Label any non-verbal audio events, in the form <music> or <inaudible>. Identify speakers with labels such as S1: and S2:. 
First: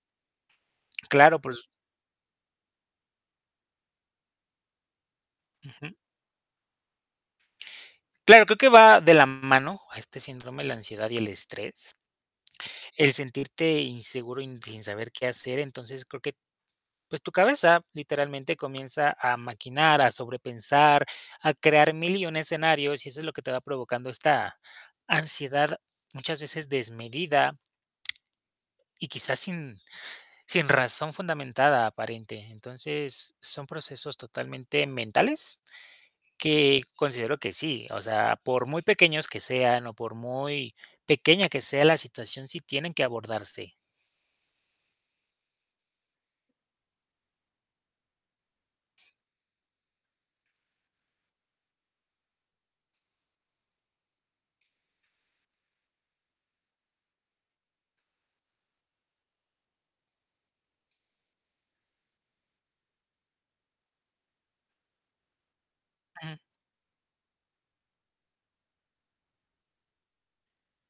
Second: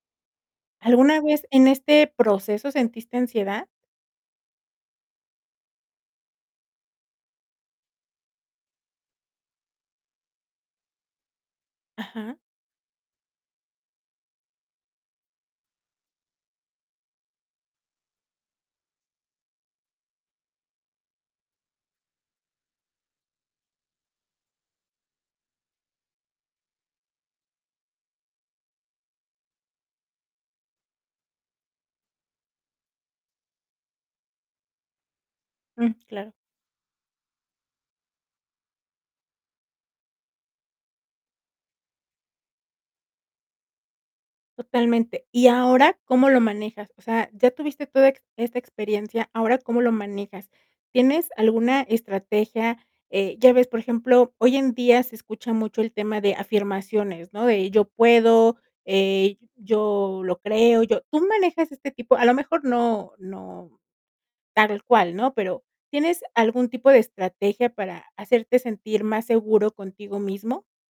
S1: ¿Alguna
S2: Claro,
S1: vez
S2: <unintelligible>
S1: en este proceso sentiste ansiedad?
S2: Ujú. Claro, creo que va de la mano a este síndrome, la ansiedad y el estrés,
S1: Ajá.
S2: el sentirte inseguro y n sin saber qué hacer, entonces, creo que, pues, tu cabeza, literalmente, comienza a maquinar, a sobrepensar, a crear mil y un escenarios, y eso es lo que te va provocando esta ansiedad, muchas veces desmedida, y quizás sin sin razón fundamentada, aparente. Entonces, son procesos totalmente mentales
S1: Mm, claro.
S2: que considero que sí, o sea, por muy pequeños que sean, o por muy pequeña que sea la situación, sí tienen que abordarse.
S1: Totalmente, y ahora, ¿cómo lo manejas? O sea, ya tuviste toda ex esta experiencia, ¿ahora cómo lo manejas? ¿Tienes alguna estrategia? Eh, ya ves, por ejemplo, hoy en día se escucha mucho el tema de afirmaciones, ¿no? De yo puedo, eh, yo lo creo, yo tú manejas este tipo a lo mejor no no tal cual, ¿no? Pero, ¿tienes algún tipo de estrategia, para hacerte sentir más seguro contigo mismo?